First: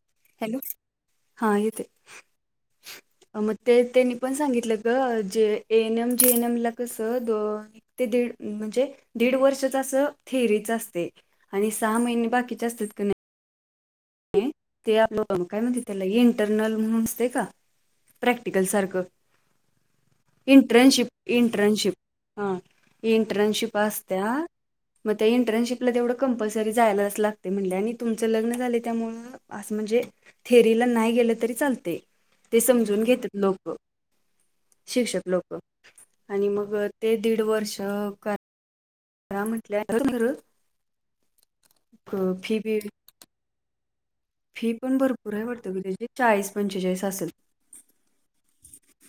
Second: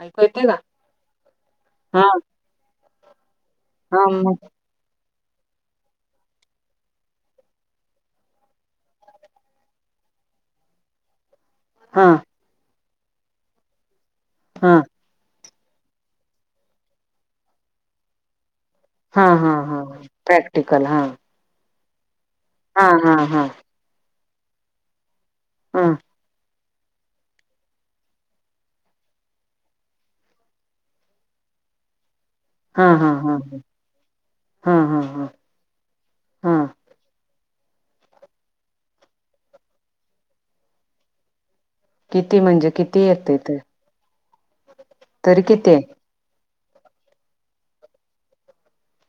ऐकू येतंय का? हॅलो हा येते मग ते हा त्यांनी पण मग सांगितलं का जे ए एनएम जी एनएम ला कसं दोन ते म्हणजे दड वर्ष थिरीच असते आणि सहा हा महिने बाकीच्या असत हा का म्ह इंटरल म्हण का प्रॅक्टिकल सार हा हा हा प्रॅक्टिकल हा. इंटर्नशिप हा हा हा इंटर्नशिप असत्या मग त्या हा हा इंटर्नशिपला तेवढं. कंपसरीयला ला आणि लग झा. त्यामु असं म्हणजे थेअरीला नाही गेलं तरी चालते. ते हा समजून हा घेतात हा लोक हा हा शिक्षक लोक आणि हा मग ते दीड वर्ष का म्हटल्यायरर. किती म्हणजे बी किती येत ते फी पण भरपूर तरी आहे पडत किती की त्याची चाळीस पंचेचाळीस असेल.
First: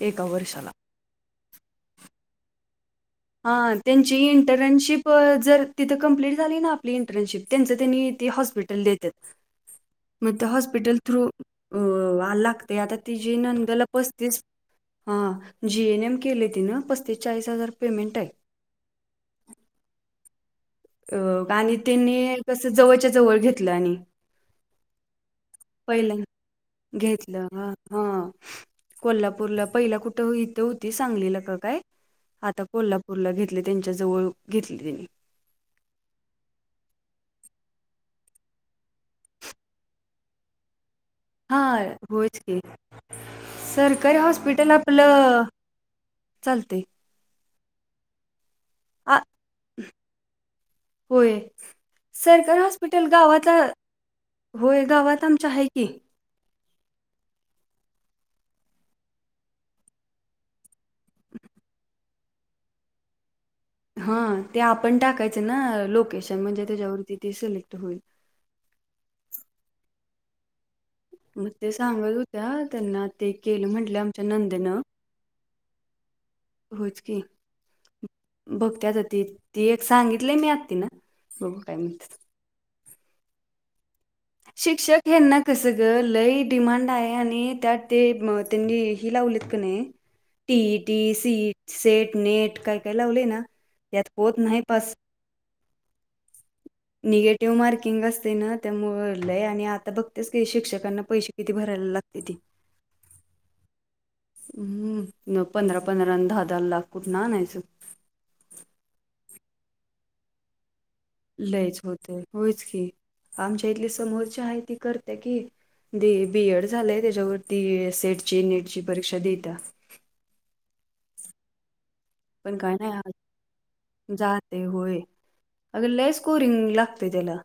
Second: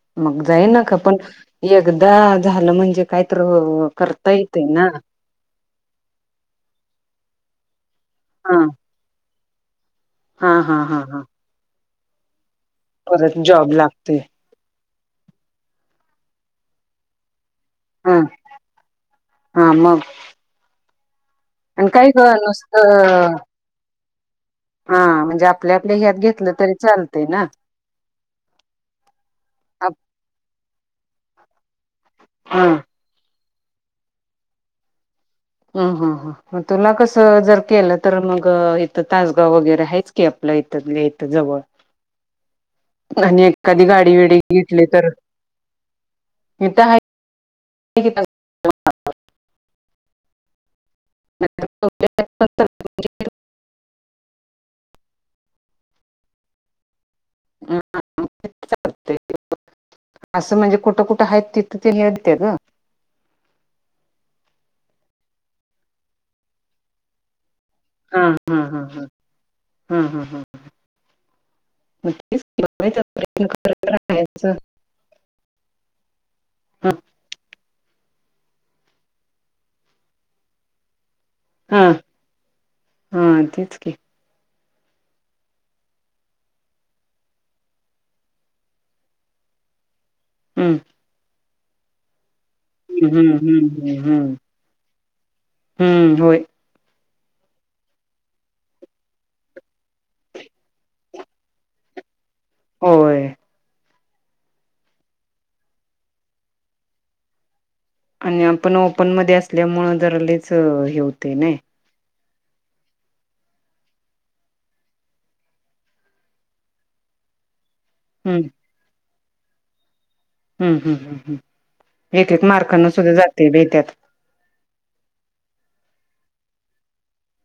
एका मग जाई वर्षाला नका पण एकदा झालं म्हणजे काय तर हा त्यांची करता येतंय ना इंटर्नशिप जर तिथं कम्प्लीट झाली ना आपली इंटर्नशिप त्यांचं त्यांनी ते हा हॉस्पिटल देतात. मग त्या हा हा हॉस्पिटल हा हा थ्रू अ लागते आता त जी परत जॉब नंदाला लागतोय पस्तीस हा जीएन एम केले ति ना पस्तीस चाळीस हजार. हा पेमेंट आहे हा मग अ आणि काय त्यांनी ग कस जवळच्या नुसतं जवळ घेतलं आणि हा म्हणजे आपल्या आपल्या ह्यात पहिल्या घेतलं तरी चालत ना. घेतलं हा हा कोल्हापूरला पहिला कुठं इथं होती सांगलीलं का काय? आता हा कोल्हापूरला घेतले त्यांच्या जवळ घेतले त्यांनी ह हा हा. मग तुला कस जर केलं तर मग इथं तासगाव वगैरे आहेच की आपल्या इथ. हा होयच क. आणि एखादी गाडी विडी घेतले तर आपलं तर चालते आहे. [unintelligible] ह. होय सरकारी हॉस्पिटल गावचा. होय गवात आमच्या आहे की असं म्हणजे कुठं कुठं आहेत तिथं ते हे अते ग. हा ते आपण टाकायचं ना लोकेशन म्हणजे त्याच्यावरती ते सिलेक्ट होईल. हा हा हा हा हा हा हा. मग ते मग सांगत तेच होत्या की बघायचा त्यांना ते प्रयत्न केलं म्हटलं आमच्या करायचा नंदेनं. ह होच की बघतच त ती एक सांगितलीय मी आ ती ना. बघ काय हा म्हणत. हा तेीच के शिक्षक हेना कस ग लय डिमांड आहे आणि त्यात ते त्यांनी ह लावलेत का नाही. टी हम्म टी सी सेट नेट. काय काय लावले हम्म ना हम्म त्यात हम्म पत नाही पास. हम्म होय निगेटिव्ह मार्किंग असते ना त्यामुळ. आणि आता बघतेच का शिक्षकांना पैसे किती भरायला लागते ते होय. हम्म पंधरा पंधरा दहा दहा ला कुठून आणायचं. आणि आपण ओपन मध्ये असल्यामुं जर लच हे होत. लयच होतय होयच की आमच्या इथली समोरच्या आहे ती करते की दे बीएड झालंय त्याच्यावरती एस हम्म एडची नेट ची परीक्षा देता. हम्म हम् हम् हम एक एक पण काय मार्कना नाही सुद्धा जाते बइ त्यात. जाते होय अगर लय स्कोरिंग लागते त्याला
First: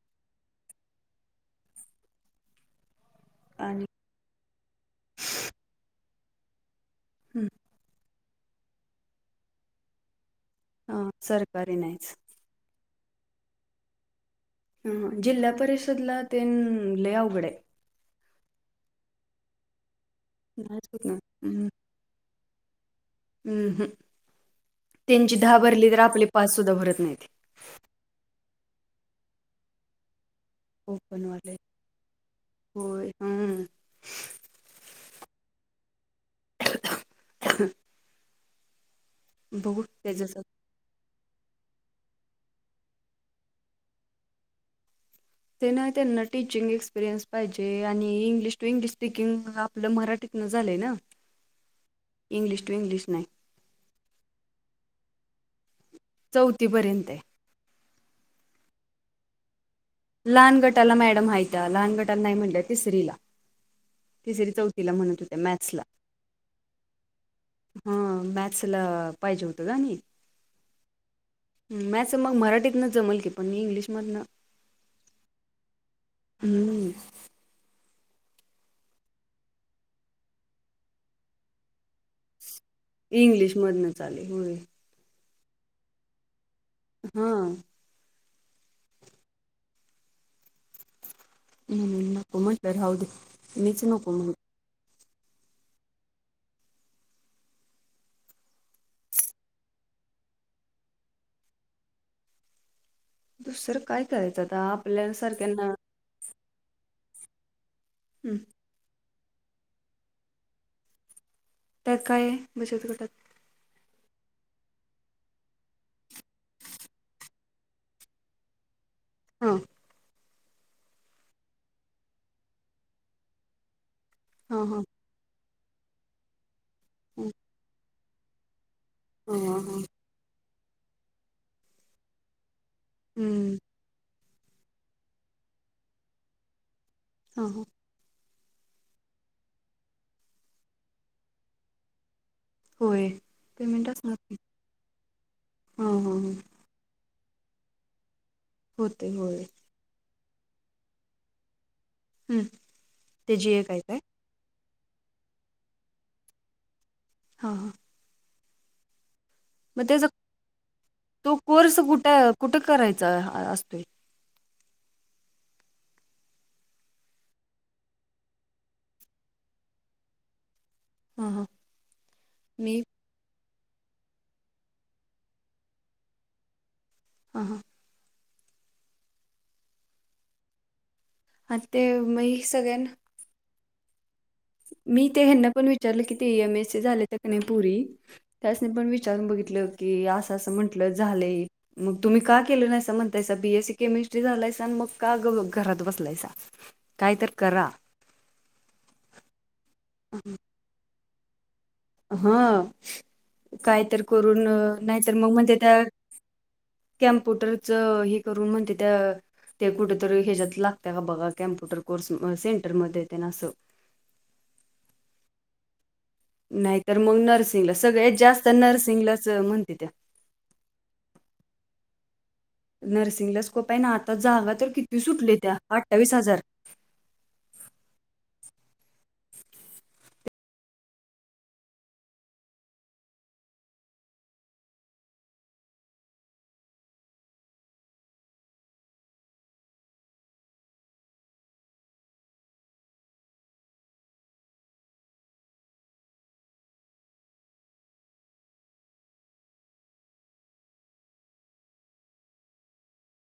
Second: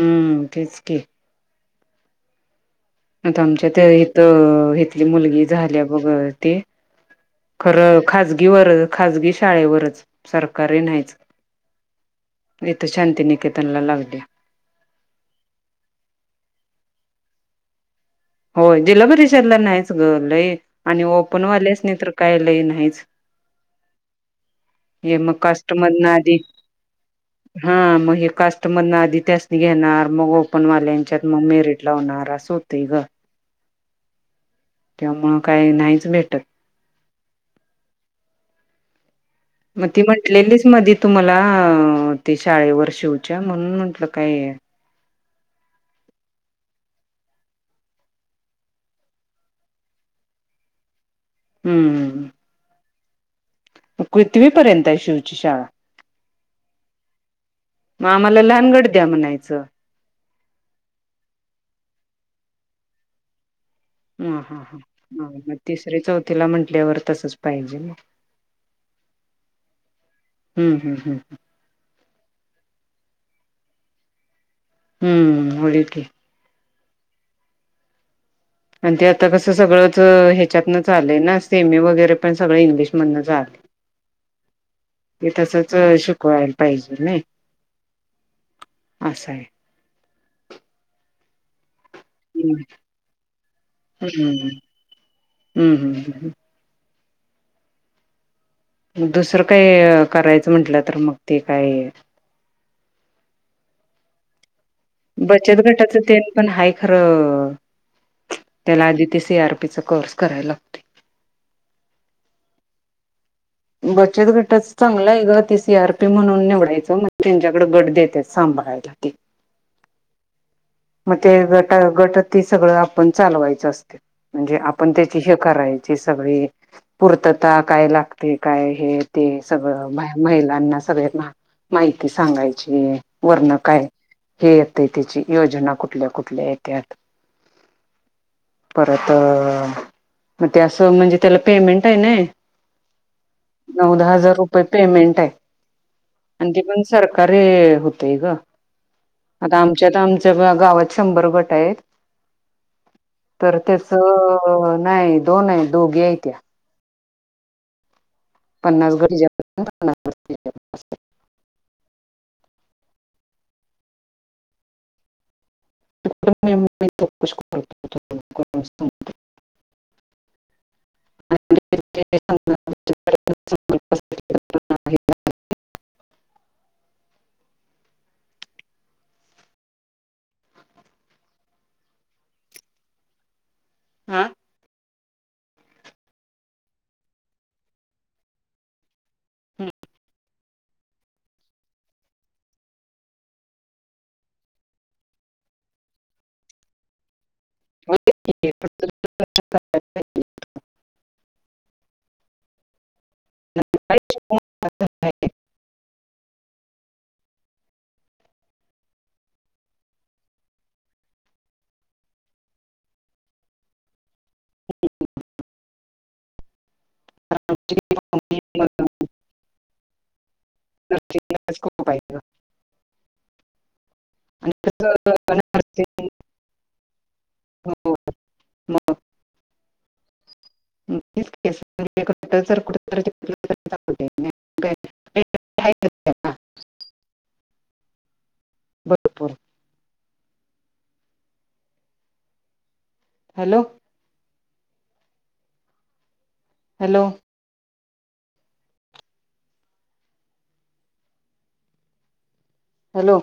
हम्म तेच क आता आणि आमच्या इथ इथली मुलगी झाल्या बघ त हं, खरं. खजगीवर खजगी शाळेवरच सरकारे हा नाहीच. सरकारी नाहीच इथ शांतीनिकेतनला लागले. जिल्हा परिषदला तेन लय अवघड आहे. हो जिल्हा परिषदला नाहीच ग लयी. नाहीच आणि होत ना ओपनवाल्यासनी तर काय लयी नाहीच. उम्म हम्म हे मग त्यांची दहा कास्ट भरली तर मधन आपले आधी पाच सुद्धा भरत नाहीत. हा मग हे कास्टमर ना आधी त्यासनी घेणार. मग आपणवाल्यांच्यात मग ओपनवाले मेरिट लावणार मग अस होतय हो ग. होय हम्म त्यामुळ काही नाहीच भेटत. [inaudible] बघू मग ती त्याच म्हटलेलीच मधी तुम्हाला. अ ते शाळेवर शिवच्या म्हणून म्हटल काय तेना त्यांना टीचिंग एक्सपिरियन्स पाहिजे. आणि इंग्लिश टू इंग्लिश स्पीकिंग आपल मराठीतन झालय ना. हम्म इंग्लीश टू इंग्लीश नाही. कीतवीपर्यंत आहे शिवची शाळा. चौथीपर्यंत आहे. मग आम्हाला लहान गट द्या म्हणायच. लहान गटाला मॅडम हायत्या. लहान गटाला नाही म्हणल तिसरीला. ह तिसरी हा हा चौथीला म्हणत ह होत्या मग मॅथ्सला. तिसरी चौथीला म्हंटल्यावर तसच पाहिजे मग हा मॅथ्सला पाहिजे होतं का नाही. हम्म हम्म हम्म मॅथ्स मग मराठीतन जमल की. पण इंग्लिशमधन हम्म हम्म आणि ते आता कस सगळच ह्याच्यातन झालेय ना. सेमी वगैरे पण सगळ इंग्लिश इंग्लिश मधन चालु आहे. होय. ते तसच शिकवायला पाहिजे नाही. हा अस आहे. ह नको हम्म म्हटल राहू दे. मीच नको म्हटल. हम्म हम्म हम्म मग दुसर काही करायच म्हटल तर मग ते काय दुसर काय करायच आता. आप बचत गटाच तेन पण आहे खर. हम्म त्याला आधी ते सी आर पीचा कोर्स करायला लाव. त्यात काय आहे. बचत गटात. बचत गटच चांगल आहे ग. ते सी आर पी म्हणून निवडायच. म्हणजे त्यांच्याकड गट देत्यात सांभाळायला ते. हा मग ते गट गट ते सगळ आपण चालवायचे असत्यात. म्हणजे हा हा आपण ते हे करायचे सगळी. ह पूर्तता काय लागते. काय हे ते ह सगळ. ह महिलांना सगळी माहिती सांगायची. वरण काय हे येत त्याची. योजना कुठल्या कुठल्या येत्यात. [unintelligible] परत मग ते अस म्हणजे त्याला पेमेंट आहे ना. होय पेमेंट नव्वद असणार हजार रुपये पेमेंट आहे. ह ह आणि त पण सरकारी होतेय ग‌. होते होय. याच्यात आमच्या गावात शंभर गट आहेत. हं, ते जी तर ए काय त्याच काय अ नाही दोन आहे. दोघी आहे त्या. हा हा पन्नास गटच्या मग त्याचा तो कोर्स कुठे कुठे करायचा असतोय. मच [unintelligible] हा हा मी. [inaudible] हां हां. हा ते मी सगळ्याना मी ते हेंना पण विचारलं की ते एम एस ए झाल्यात्या की पोरी. त्यासनी पण विचारून बघितलं की असं असं म्हंटलं झालंय. मग तुम्ही का केले नाही म्हणतायचा बी एस सी केमिस्ट्री झालायसा आणि मग का घरात बसलायसा. काही तर करा. ह हा.. काय तर करून नाहीतर मग म्हणत्या कॅम्प्युटरच हे करून म्हणते त्या ते कुठेतरी ह्याच्यात लागतं का बघा कॅम्प्युटर कोर्स सेंटरमध्ये ते ना असं ह [unintelligible] नाहीतर मग नर्सिंगला सगळ्यात जास्त नर्सिंगलाच म्हणते त्या नर्सिंग ला स्कोप आहे का. नर्सिंगला स्कोप आहे ना, आता जागा तर किती सुटल्यात्या अठ्ठावीस हजार. [unintelligible] भरपूर हॅलो! हॅलो! हॅलो!